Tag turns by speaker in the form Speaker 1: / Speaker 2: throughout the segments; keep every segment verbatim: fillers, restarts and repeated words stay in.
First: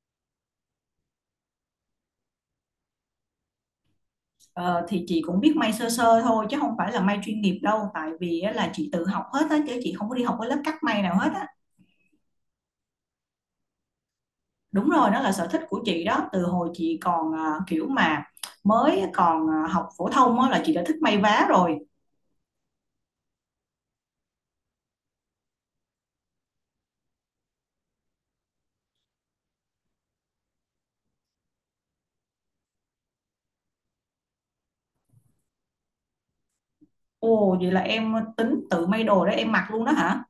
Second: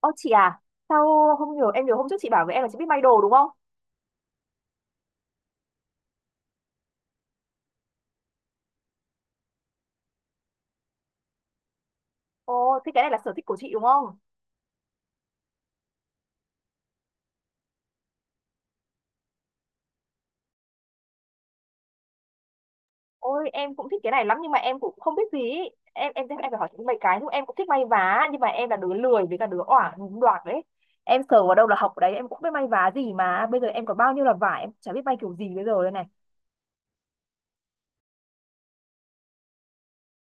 Speaker 1: Ô chị à, sao không hiểu? Em nhớ hôm trước chị bảo với em là chị biết may đồ đúng không?
Speaker 2: Ờ, thì chị cũng biết may sơ sơ thôi, chứ không phải là may chuyên nghiệp đâu, tại vì á, là chị tự học hết á, chứ chị không có đi học cái lớp cắt may nào hết á.
Speaker 1: Ồ, thế cái này là sở thích của chị đúng không?
Speaker 2: Đúng rồi, đó là sở thích của chị đó, từ hồi chị còn à, kiểu mà mới còn à, học phổ thông á, là chị đã thích may vá rồi.
Speaker 1: Ôi em cũng thích cái này lắm nhưng mà em cũng không biết gì. ý. Em em em phải hỏi chị mấy cái nhưng em cũng thích may vá nhưng mà em là đứa lười với cả đứa oải đoạt đấy. Em sờ vào đâu là học ở đấy, em cũng biết may vá gì mà bây giờ em có bao nhiêu là vải em chả biết may kiểu gì bây giờ đây này.
Speaker 2: Ồ, vậy là em tính tự may đồ để em mặc luôn đó hả?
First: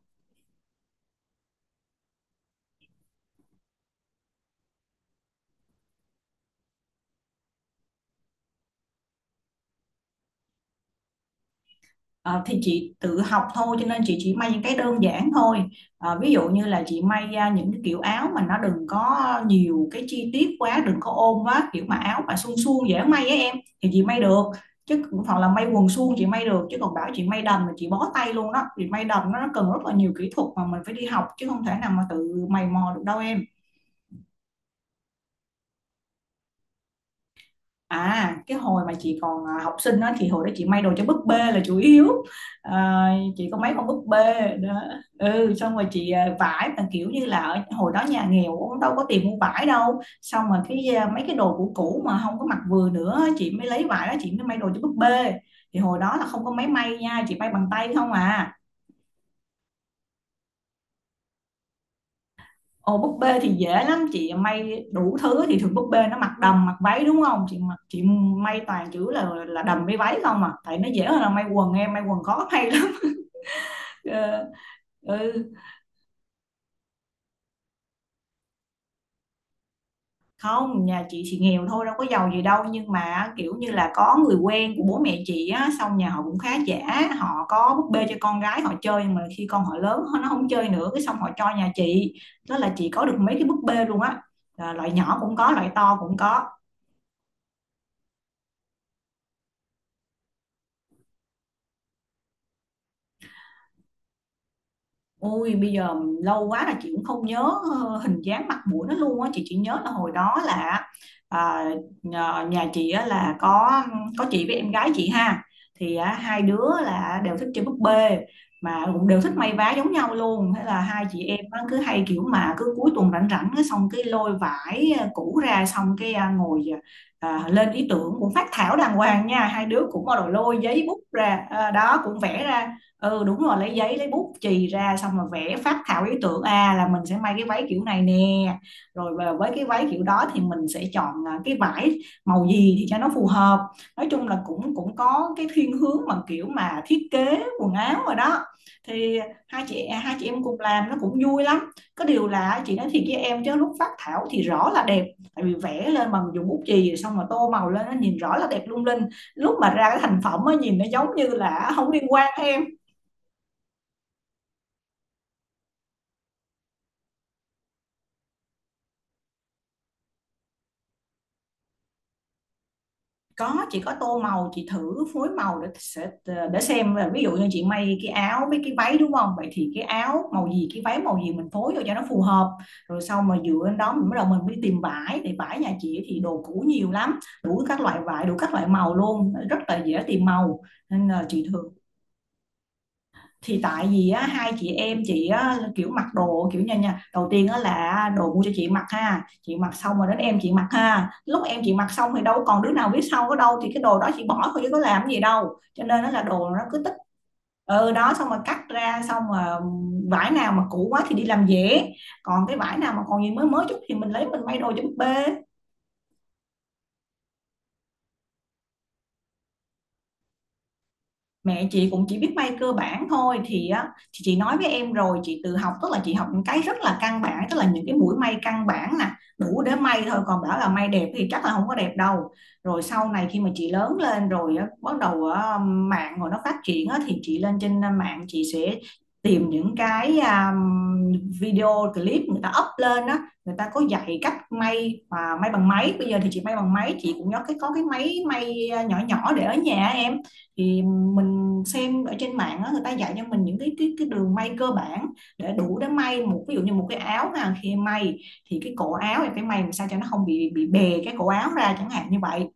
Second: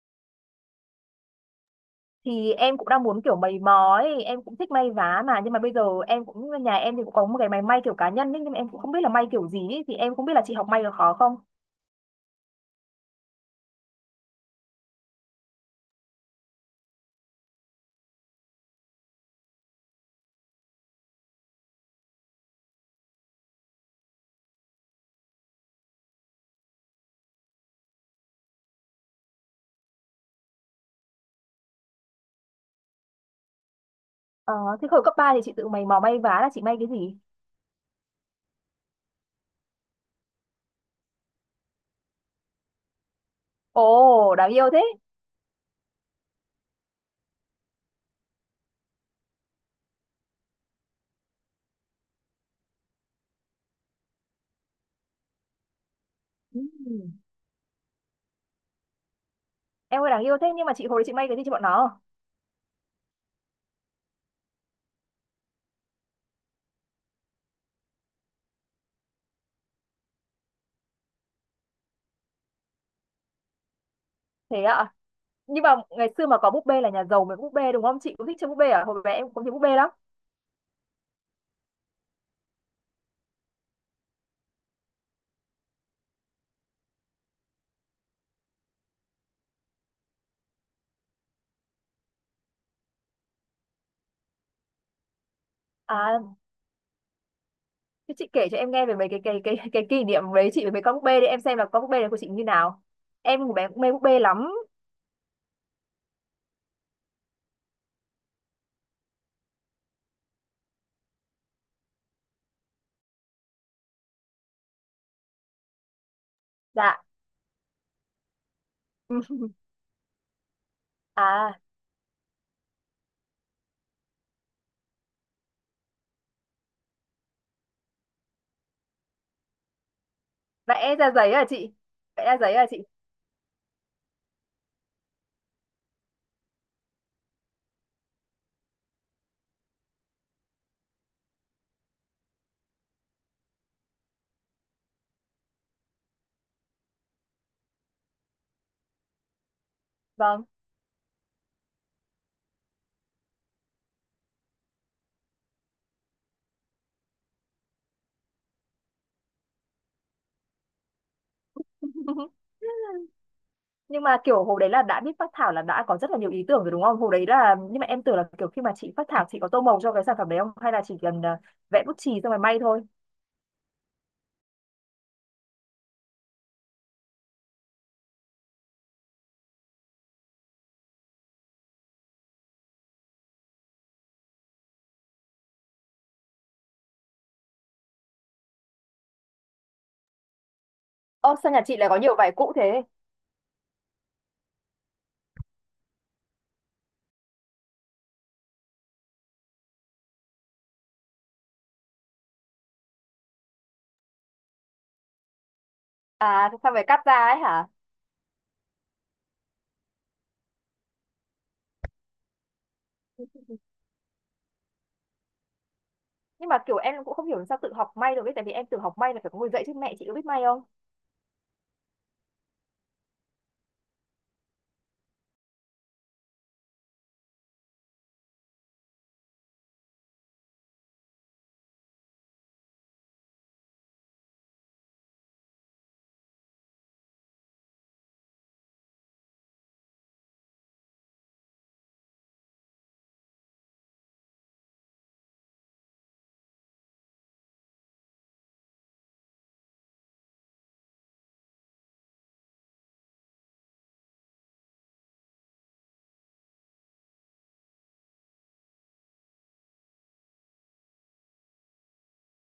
Speaker 1: Thì em cũng đang muốn kiểu mày mò ấy, em cũng thích may vá mà nhưng mà bây giờ em cũng nhà em thì cũng có một cái máy may kiểu cá nhân ấy, nhưng mà em cũng không biết là may kiểu gì ấy. Thì em không biết là chị học may được khó không?
Speaker 2: Ờ, thì chị tự học thôi, cho nên chị chỉ may những cái đơn giản thôi. Ờ, ví dụ như là chị may ra những cái kiểu áo mà nó đừng có nhiều cái chi tiết quá, đừng có ôm quá, kiểu mà áo mà suông suông dễ may á em, thì chị may được. Chứ hoặc là may quần suông chị may được, chứ còn bảo chị may đầm là chị bó tay luôn đó. Thì may đầm nó cần rất là nhiều kỹ thuật mà mình phải đi học, chứ không thể nào mà tự mày mò được đâu em.
Speaker 1: Ờ, Thế hồi cấp ba thì chị tự mày mò may vá là chị may cái gì?
Speaker 2: À, cái hồi mà chị còn à, học sinh đó, thì hồi đó chị may đồ cho búp bê là chủ yếu. À, chị có mấy con búp
Speaker 1: Ồ,
Speaker 2: bê
Speaker 1: đáng yêu
Speaker 2: đó.
Speaker 1: thế.
Speaker 2: Ừ, xong rồi chị à, vải mà kiểu như là ở hồi đó nhà nghèo cũng đâu có tiền mua vải đâu. Xong rồi cái à, mấy cái đồ cũ cũ mà không có mặc vừa nữa, chị mới lấy vải đó chị mới may đồ cho búp bê. Thì hồi đó là không có
Speaker 1: Ừ.
Speaker 2: máy may nha, chị may bằng tay không à.
Speaker 1: Em ơi đáng yêu thế nhưng mà chị hồi đấy chị may cái gì cho bọn nó?
Speaker 2: Ồ, búp bê thì dễ lắm, chị may đủ thứ. Thì thường búp bê nó mặc đầm mặc váy đúng không, chị mặc chị may toàn chữ là là đầm với váy không à, tại nó dễ hơn là may quần em, may quần khó may lắm Ờ,
Speaker 1: Thế ạ.
Speaker 2: ừ,
Speaker 1: Nhưng mà ngày xưa mà có búp bê là nhà giàu mới có búp bê đúng không? Chị cũng thích chơi búp bê à? Hồi bé em cũng thích búp bê lắm.
Speaker 2: không, nhà chị thì nghèo thôi đâu có giàu gì đâu, nhưng mà kiểu như là có người quen của bố mẹ chị á, xong nhà họ cũng khá giả, họ có búp bê cho con gái họ chơi, nhưng mà khi con họ lớn nó không chơi nữa, cái xong họ cho nhà chị. Đó là chị có được mấy cái búp bê luôn á. Ờ, loại nhỏ cũng có, loại to cũng
Speaker 1: À,
Speaker 2: có.
Speaker 1: thế chị kể cho em nghe về mấy cái cái cái cái kỷ niệm đấy chị với mấy con búp bê đi em xem là con búp bê này của chị như nào. Em hồi bé cũng mê búp bê lắm.
Speaker 2: Ôi bây giờ lâu quá là chị cũng không nhớ ờ, hình dáng mặt mũi nó luôn á. Chị chỉ nhớ là hồi đó là à, nhà nhà chị á, là có có chị với em gái chị ha, thì á, hai đứa
Speaker 1: Dạ.
Speaker 2: là đều thích chơi búp bê mà cũng đều thích may vá giống nhau luôn. Thế là hai chị em
Speaker 1: À,
Speaker 2: á, cứ hay kiểu mà cứ cuối tuần rảnh rảnh cái xong cái lôi vải à, cũ ra, xong cái à, ngồi ờ, à, lên ý tưởng, cũng phát thảo đàng hoàng nha, hai đứa cũng bắt đầu lôi giấy
Speaker 1: vẽ
Speaker 2: bút
Speaker 1: ra giấy
Speaker 2: ra,
Speaker 1: à
Speaker 2: à,
Speaker 1: chị?
Speaker 2: đó cũng
Speaker 1: Vẽ ra
Speaker 2: vẽ
Speaker 1: giấy à
Speaker 2: ra.
Speaker 1: chị?
Speaker 2: Ừ đúng rồi, lấy giấy lấy bút chì ra xong rồi vẽ phác thảo ý tưởng, à là mình sẽ may cái váy kiểu này nè, rồi về với cái váy kiểu đó thì mình sẽ chọn à, cái vải màu gì thì cho nó phù hợp. Nói chung là cũng cũng có cái thiên hướng mà kiểu mà thiết kế quần áo rồi đó. Thì hai chị à, hai chị em
Speaker 1: Vâng.
Speaker 2: cùng làm nó cũng vui lắm. Có điều là chị nói thiệt với em, chứ lúc phác thảo thì rõ là đẹp, tại vì vẽ lên bằng dùng bút chì xong rồi tô màu lên nó nhìn rõ là đẹp lung linh, lúc mà ra cái thành phẩm á nhìn nó giống như là không liên quan. Hay
Speaker 1: Nhưng mà kiểu hồi đấy là đã biết phác thảo là đã có rất là nhiều ý tưởng rồi đúng không hồi đấy là, nhưng mà em tưởng là kiểu khi mà chị phác thảo chị có tô màu cho cái sản phẩm đấy không hay là chỉ cần ờ, vẽ bút chì xong rồi may thôi.
Speaker 2: có, chị có tô màu, chị thử phối màu để sẽ ờ, để xem là ví dụ như chị may cái áo với cái váy đúng không, vậy thì cái áo màu gì cái váy màu gì mình phối vô cho nó phù hợp. Rồi sau mà dựa lên đó mình bắt đầu mình đi tìm vải. Thì vải nhà chị thì đồ cũ nhiều lắm, đủ các loại vải, đủ các loại màu luôn, rất là dễ tìm màu, nên là
Speaker 1: Ô
Speaker 2: chị
Speaker 1: sao nhà
Speaker 2: thường.
Speaker 1: chị lại có nhiều vải cũ thế?
Speaker 2: Thì tại vì á, hai chị em chị á, kiểu mặc đồ kiểu như nha, đầu tiên á, là đồ mua cho chị mặc ha, chị mặc xong rồi đến em chị mặc ha, lúc em chị mặc xong thì đâu còn đứa nào biết sau ở đâu, thì cái đồ đó chị bỏ thôi chứ có làm gì đâu, cho nên nó là đồ
Speaker 1: À
Speaker 2: nó
Speaker 1: sao
Speaker 2: cứ
Speaker 1: phải
Speaker 2: tích.
Speaker 1: cắt ra ấy hả?
Speaker 2: Ừ đó, xong rồi cắt ra, xong rồi vải nào mà cũ quá thì đi làm dễ, còn cái vải nào mà còn gì mới mới chút thì mình lấy mình may đồ cho búp bê.
Speaker 1: Nhưng mà kiểu em cũng không hiểu sao tự học may được ấy tại vì em tự học may là phải có người dạy chứ, mẹ chị có biết may không?
Speaker 2: Mẹ chị cũng chỉ biết may cơ bản thôi. Thì á, thì chị nói với em rồi, chị tự học tức là chị học những cái rất là căn bản, tức là những cái mũi may căn bản nè, đủ để may thôi, còn bảo là may đẹp thì chắc là không có đẹp đâu. Rồi sau này khi mà chị lớn lên rồi á, bắt đầu á, mạng rồi nó phát triển á, thì chị lên trên mạng chị sẽ tìm những cái à, video clip người ta up lên á, người ta có dạy cách may và may bằng máy. Bây giờ thì chị may bằng máy, chị cũng có cái có cái máy may ờ, nhỏ nhỏ để ở nhà em. Thì mình xem ở trên mạng á, người ta dạy cho mình những cái cái cái đường may cơ bản để đủ để may một, ví dụ như một cái áo ha, khi may thì cái cổ áo thì phải may làm sao cho nó không bị bị bè cái cổ áo ra chẳng hạn như vậy.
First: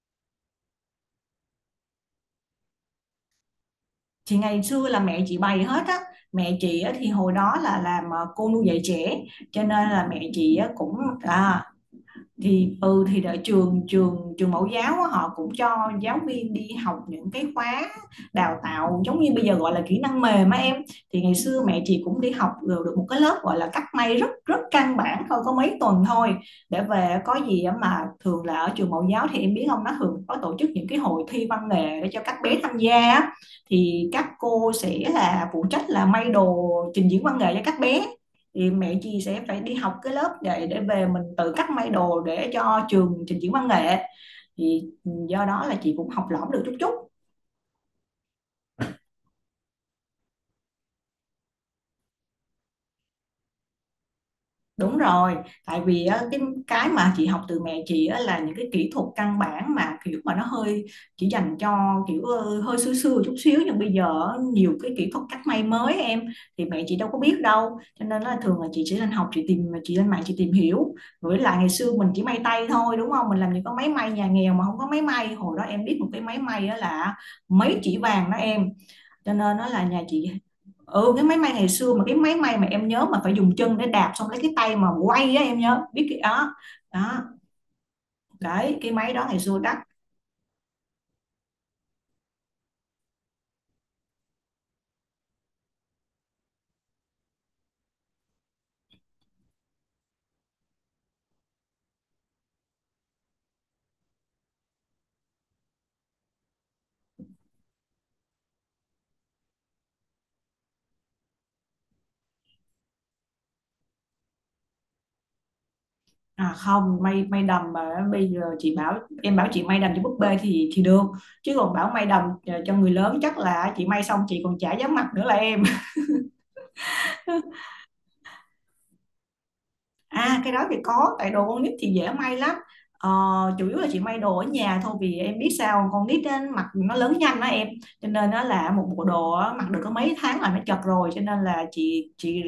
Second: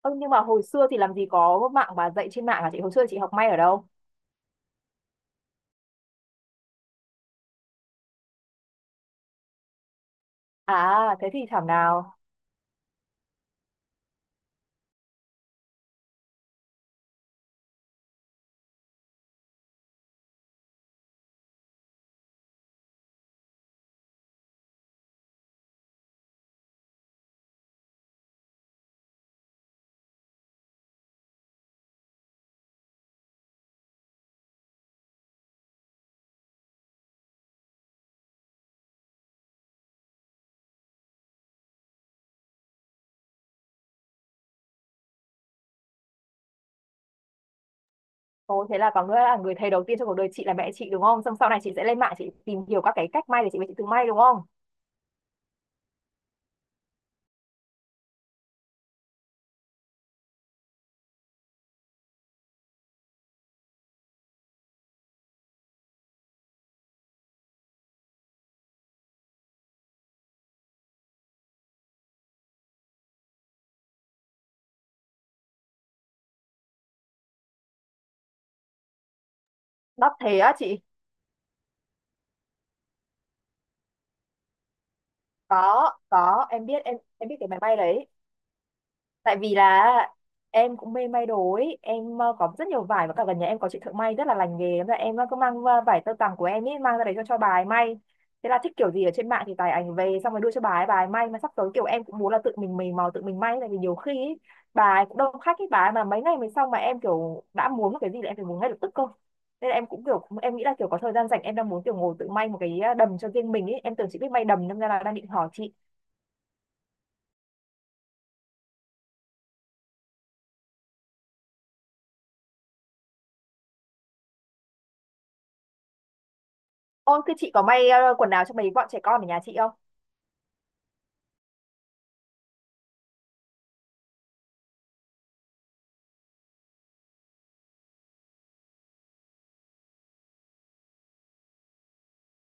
Speaker 1: Ơ nhưng mà hồi xưa thì làm gì có mạng mà dạy trên mạng à chị? Hồi xưa chị học may ở đâu?
Speaker 2: Thì ngày xưa là mẹ chị bày hết á. Mẹ chị á, thì hồi đó là làm ờ, cô nuôi dạy trẻ, cho nên là mẹ chị á, cũng
Speaker 1: À thế thì
Speaker 2: à,
Speaker 1: thảo nào.
Speaker 2: thì ừ, thì ở trường trường trường mẫu giáo á, họ cũng cho giáo viên đi học những cái khóa đào tạo giống như bây giờ gọi là kỹ năng mềm á em. Thì ngày xưa mẹ chị cũng đi học được được một cái lớp gọi là cắt may rất rất căn bản thôi, có mấy tuần thôi, để về có gì á. Mà thường là ở trường mẫu giáo thì em biết không, nó thường có tổ chức những cái hội thi văn nghệ để cho các bé tham gia á. Thì các cô sẽ là phụ trách là may đồ trình diễn văn nghệ cho các bé. Thì mẹ chị sẽ phải đi học cái lớp để để về mình tự cắt may đồ để cho trường trình diễn văn nghệ. Thì do đó là chị cũng học lỏm được chút chút.
Speaker 1: Ồ thế là có nghĩa là người thầy đầu tiên trong cuộc đời chị là mẹ chị đúng không? Xong sau này chị sẽ lên mạng chị tìm hiểu các cái cách may để chị về chị tự may đúng không?
Speaker 2: Đúng rồi, tại vì á, cái cái mà chị học từ mẹ chị á, là những cái kỹ thuật căn bản mà kiểu mà nó hơi chỉ dành cho kiểu ờ, hơi xưa xưa chút xíu, nhưng bây giờ á, nhiều cái kỹ thuật cắt may mới em, thì mẹ chị đâu có biết đâu, cho nên là thường là chị chỉ lên học, chị tìm chị lên mạng chị tìm hiểu. Với lại ngày xưa mình chỉ may tay thôi đúng không, mình làm những cái máy may, nhà nghèo mà không có máy may. Hồi đó em biết một cái máy may á là mấy chỉ vàng đó em, cho nên nó là nhà
Speaker 1: Đắt
Speaker 2: chị.
Speaker 1: thế á chị?
Speaker 2: Ừ, cái máy may ngày xưa, mà cái máy may mà em nhớ mà phải dùng chân để đạp xong lấy cái tay mà quay á, em nhớ
Speaker 1: có
Speaker 2: biết cái
Speaker 1: có
Speaker 2: đó
Speaker 1: em biết, em
Speaker 2: đó.
Speaker 1: em biết cái máy bay đấy.
Speaker 2: Đấy, cái máy đó
Speaker 1: Tại
Speaker 2: ngày
Speaker 1: vì
Speaker 2: xưa đắt.
Speaker 1: là em cũng mê may đồ ấy em, ờ, có rất nhiều vải và cả gần nhà em có chị thợ may rất là lành nghề. Thế là em, ờ, cứ mang ờ, vải tơ tằm của em ấy mang ra đấy cho cho bà ấy may, thế là thích kiểu gì ở trên mạng thì tải ảnh về xong rồi đưa cho bà ấy bà ấy may. Mà sắp tới kiểu em cũng muốn là tự mình mày mò tự mình may tại vì nhiều khi ấy, bà ấy cũng đông khách ấy, bà ấy mà mấy ngày mới xong mà em kiểu đã muốn một cái gì là em phải muốn ngay lập tức cơ. Nên là em cũng kiểu em nghĩ là kiểu có thời gian rảnh em đang muốn kiểu ngồi tự may một cái ờ, đầm cho riêng mình ấy, em tưởng chị biết may đầm nên ra là đang định hỏi chị.
Speaker 2: À không, may may đầm mà bây giờ chị bảo, em bảo chị may đầm cho búp bê thì thì được, chứ còn bảo may đầm cho cho người lớn chắc là chị may xong chị còn chả dám mặc nữa là em.
Speaker 1: Ôi, thế chị có may ờ, quần áo cho mấy bọn trẻ con ở nhà chị không?
Speaker 2: À cái đó thì có, tại đồ con nít thì dễ may lắm. Ờ, chủ yếu là chị may đồ ở nhà thôi, vì em biết sao, con nít á, mặc nó lớn nhanh đó em, cho nên nó là một bộ đồ á, mặc được có mấy tháng là nó chật rồi, cho nên là chị chị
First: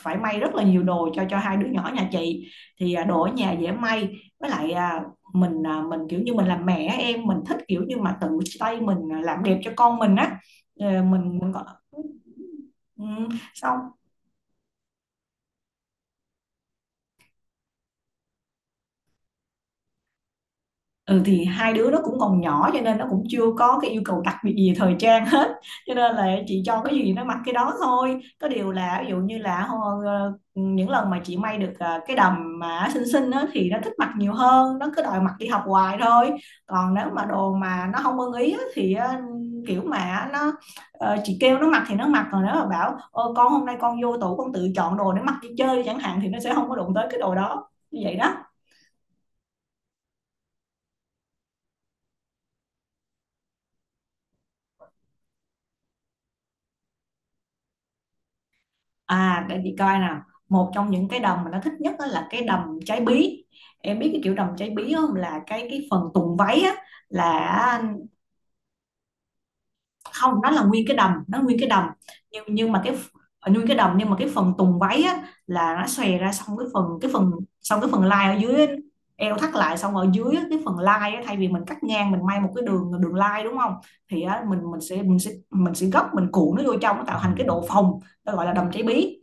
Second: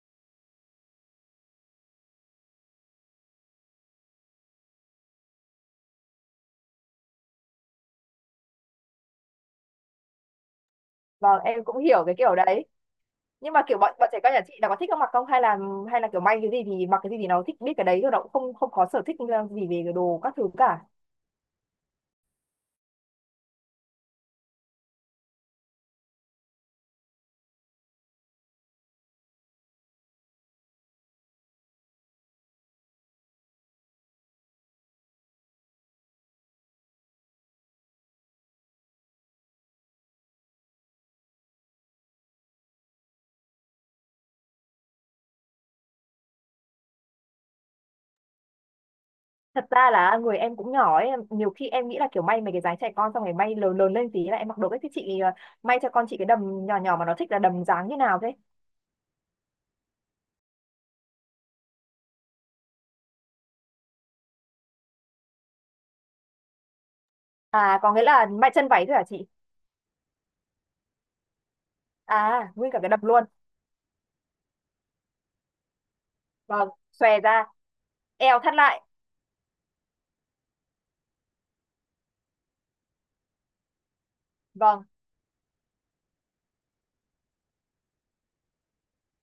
Speaker 2: phải may rất là nhiều đồ cho cho hai đứa nhỏ nhà chị. Thì à, đồ ở nhà dễ may. Với lại à, mình à, mình kiểu như mình làm mẹ á em, mình thích kiểu như mà tự tay mình à, làm đẹp cho con mình á. Ờ, mình
Speaker 1: Vâng
Speaker 2: mình có
Speaker 1: em cũng hiểu cái kiểu đấy.
Speaker 2: ừ,
Speaker 1: Nhưng mà kiểu
Speaker 2: xong.
Speaker 1: bọn bọn trẻ con nhà chị là có thích ăn mặc không, hay là, hay là kiểu may cái gì thì mặc cái gì thì nó thích biết cái đấy thôi nó cũng không không có sở thích ờ, gì về cái đồ các thứ cả?
Speaker 2: Ừ. Thì hai đứa nó cũng còn nhỏ cho nên nó cũng chưa có cái yêu cầu đặc biệt gì về thời trang hết. Cho nên là chị cho cái gì nó mặc cái đó thôi, có điều là ví dụ như là ho- ờ, những lần mà chị may được ờ, cái đầm mà xinh xinh á thì nó thích mặc nhiều hơn, nó cứ đòi mặc đi học hoài thôi. Còn nếu mà đồ mà nó không ưng ý á, thì ờ, kiểu mà nó ờ, chị kêu nó mặc thì nó mặc, còn nếu mà bảo ôi, con hôm nay con vô tủ con tự chọn đồ để mặc đi chơi chẳng hạn thì nó sẽ không có đụng tới cái đồ đó, như vậy đó.
Speaker 1: Thật ra là người em cũng nhỏ ấy, nhiều khi em nghĩ là kiểu may mấy cái dáng trẻ con xong rồi may lớn lớn lên tí là em mặc đồ ấy, thì chị ờ, may cho con chị cái đầm nhỏ nhỏ mà nó thích là đầm dáng như nào thế?
Speaker 2: À, để chị coi nào. Một trong những cái đầm mà nó thích nhất á là cái đầm trái bí. Em biết cái kiểu đầm trái bí không, là cái cái phần tùng váy á
Speaker 1: À
Speaker 2: là
Speaker 1: có nghĩa là may chân váy thôi hả chị?
Speaker 2: không, nó là nguyên cái đầm, nó nguyên cái đầm, nhưng
Speaker 1: À
Speaker 2: nhưng
Speaker 1: nguyên cả
Speaker 2: mà
Speaker 1: cái
Speaker 2: cái
Speaker 1: đầm
Speaker 2: ph-
Speaker 1: luôn.
Speaker 2: à, nguyên cái đầm nhưng mà cái phần tùng váy á là nó xòe ra, xong cái
Speaker 1: Vâng
Speaker 2: phần cái
Speaker 1: xòe
Speaker 2: phần
Speaker 1: ra.
Speaker 2: xong cái phần lai
Speaker 1: Eo
Speaker 2: ở
Speaker 1: thắt
Speaker 2: dưới á,
Speaker 1: lại.
Speaker 2: eo thắt lại, xong ở dưới á, cái phần lai á, thay vì mình cắt ngang mình may một cái đường đường lai đúng không, thì á, mình mình
Speaker 1: Vâng.
Speaker 2: sẽ mình sẽ mình sẽ gấp, mình cuộn nó vô trong, nó tạo thành cái độ phồng. Nó gọi là đầm trái bí.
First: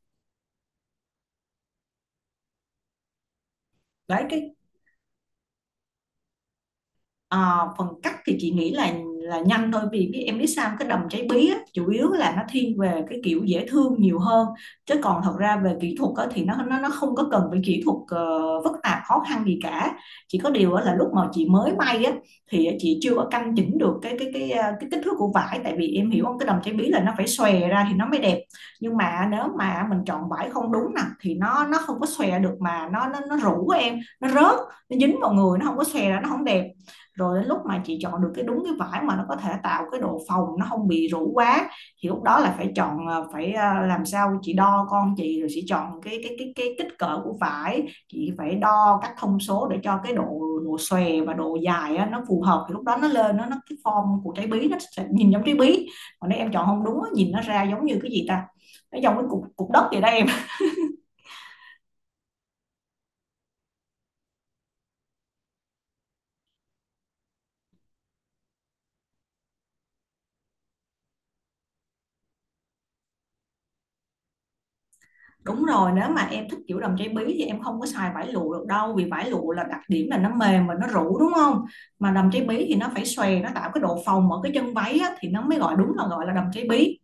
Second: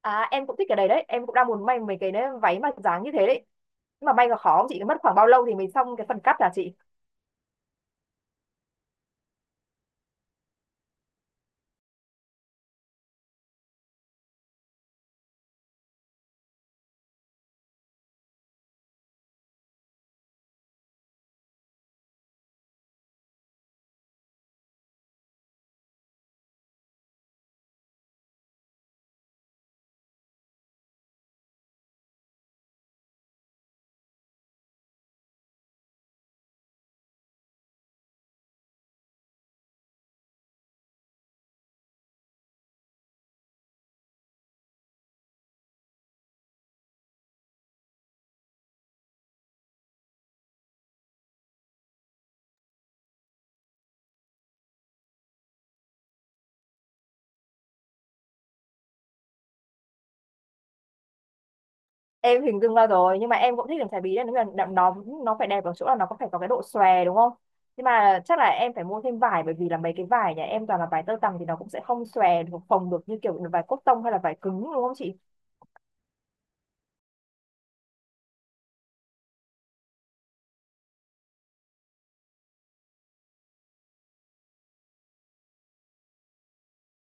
Speaker 1: À em cũng thích cái đấy đấy, em cũng đang muốn may mấy cái đấy, váy mà dáng như thế đấy. Nhưng mà
Speaker 2: Đấy
Speaker 1: may là
Speaker 2: cái
Speaker 1: khó không chị, mất khoảng bao lâu thì mình xong cái phần cắt là chị?
Speaker 2: Ờ, phần cắt thì chị nghĩ là là nhanh thôi, vì biết em biết sao, cái đầm cháy bí á, chủ yếu là nó thiên về cái kiểu dễ thương nhiều hơn, chứ còn thật ra về kỹ thuật á, thì nó nó nó không có cần phải kỹ thuật ờ, phức tạp khó khăn gì cả. Chỉ có điều á, là lúc mà chị mới may á, thì chị chưa có căn chỉnh được cái cái cái ờ, cái kích thước của vải, tại vì em hiểu không, cái đầm cháy bí là nó phải xòe ra thì nó mới đẹp. Nhưng mà nếu mà mình chọn vải không đúng nè thì nó nó không có xòe được, mà nó nó nó rũ em, nó rớt, nó dính vào người, nó không có xòe ra, nó không đẹp. Rồi đến lúc mà chị chọn được cái đúng cái vải mà nó có thể tạo cái độ phồng, nó không bị rũ quá, thì lúc đó là phải chọn ờ, phải ờ, làm sao chị đo con chị, rồi chị chọn cái cái cái cái kích cỡ của vải. Chị phải đo các thông số để cho cái độ, độ xòe và độ dài á, nó phù hợp, thì lúc đó nó lên nó nó cái form của trái bí nó sẽ nhìn giống trái bí. Còn nếu em chọn không đúng nhìn nó ra giống như cái gì ta, nó giống cái cục cục đất vậy đây em.
Speaker 1: Em hình dung ra rồi, nhưng mà em cũng thích làm chải bí đấy, nó là nó nó phải đẹp ở chỗ là nó có phải có cái độ xòe đúng không? Nhưng mà chắc là em phải mua thêm vải bởi vì là mấy cái vải nhà em toàn là vải tơ tằm thì nó cũng sẽ không xòe được, phồng được như kiểu vải cotton hay là vải cứng đúng không chị?
Speaker 2: Đúng rồi, nếu mà em thích kiểu đầm cháy bí thì em không có xài vải lụa được đâu, vì vải lụa là đặc điểm là nó mềm và nó rũ đúng không? Mà đầm cháy bí thì nó phải xòe, nó tạo cái độ phồng ở cái chân váy á, thì nó mới gọi đúng là gọi là đầm cháy bí.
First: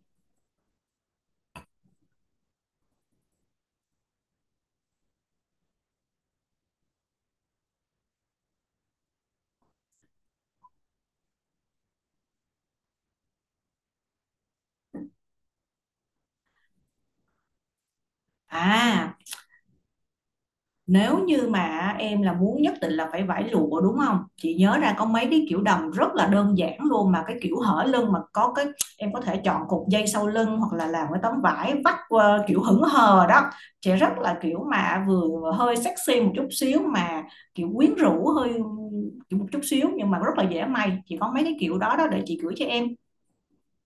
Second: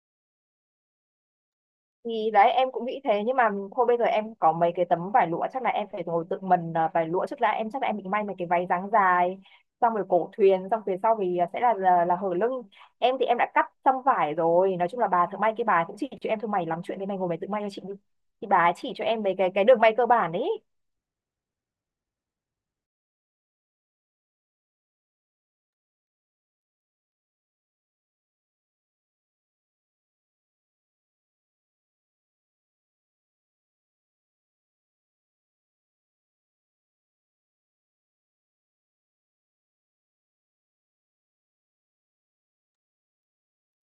Speaker 1: Thì đấy em cũng nghĩ thế, nhưng mà thôi bây giờ em có mấy cái tấm vải lụa chắc là em phải ngồi tự mình, à, vải lụa trước đã, em chắc là em định may mấy cái váy dáng dài xong rồi cổ thuyền, xong phía sau thì à, sẽ là là, là hở lưng. Em thì em đã cắt xong vải rồi, nói chung là bà thợ may kia bà cũng chỉ cho em thôi mày lắm chuyện thế này ngồi mày tự may cho chị đi, thì bà ấy chỉ cho
Speaker 2: À,
Speaker 1: em mấy cái cái đường may cơ bản ấy.
Speaker 2: nếu như mà em là muốn nhất định là phải vải lụa đúng không? Chị nhớ ra có mấy cái kiểu đầm rất là đơn giản luôn, mà cái kiểu hở lưng mà có cái em có thể chọn cục dây sau lưng, hoặc là làm cái tấm vải vắt qua kiểu hững hờ đó. Chị rất là kiểu mà vừa hơi sexy một chút xíu, mà kiểu quyến rũ hơi kiểu một chút xíu, nhưng mà rất là dễ may. Chị có mấy cái kiểu đó đó để chị gửi cho em.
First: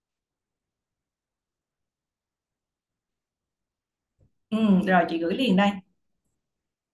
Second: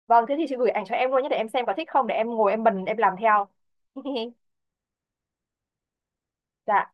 Speaker 1: Vâng thế thì chị gửi ảnh cho em luôn nhé để em xem có thích không để em ngồi em bần em làm theo.
Speaker 2: Ừ, rồi chị gửi liền đây.
Speaker 1: Dạ.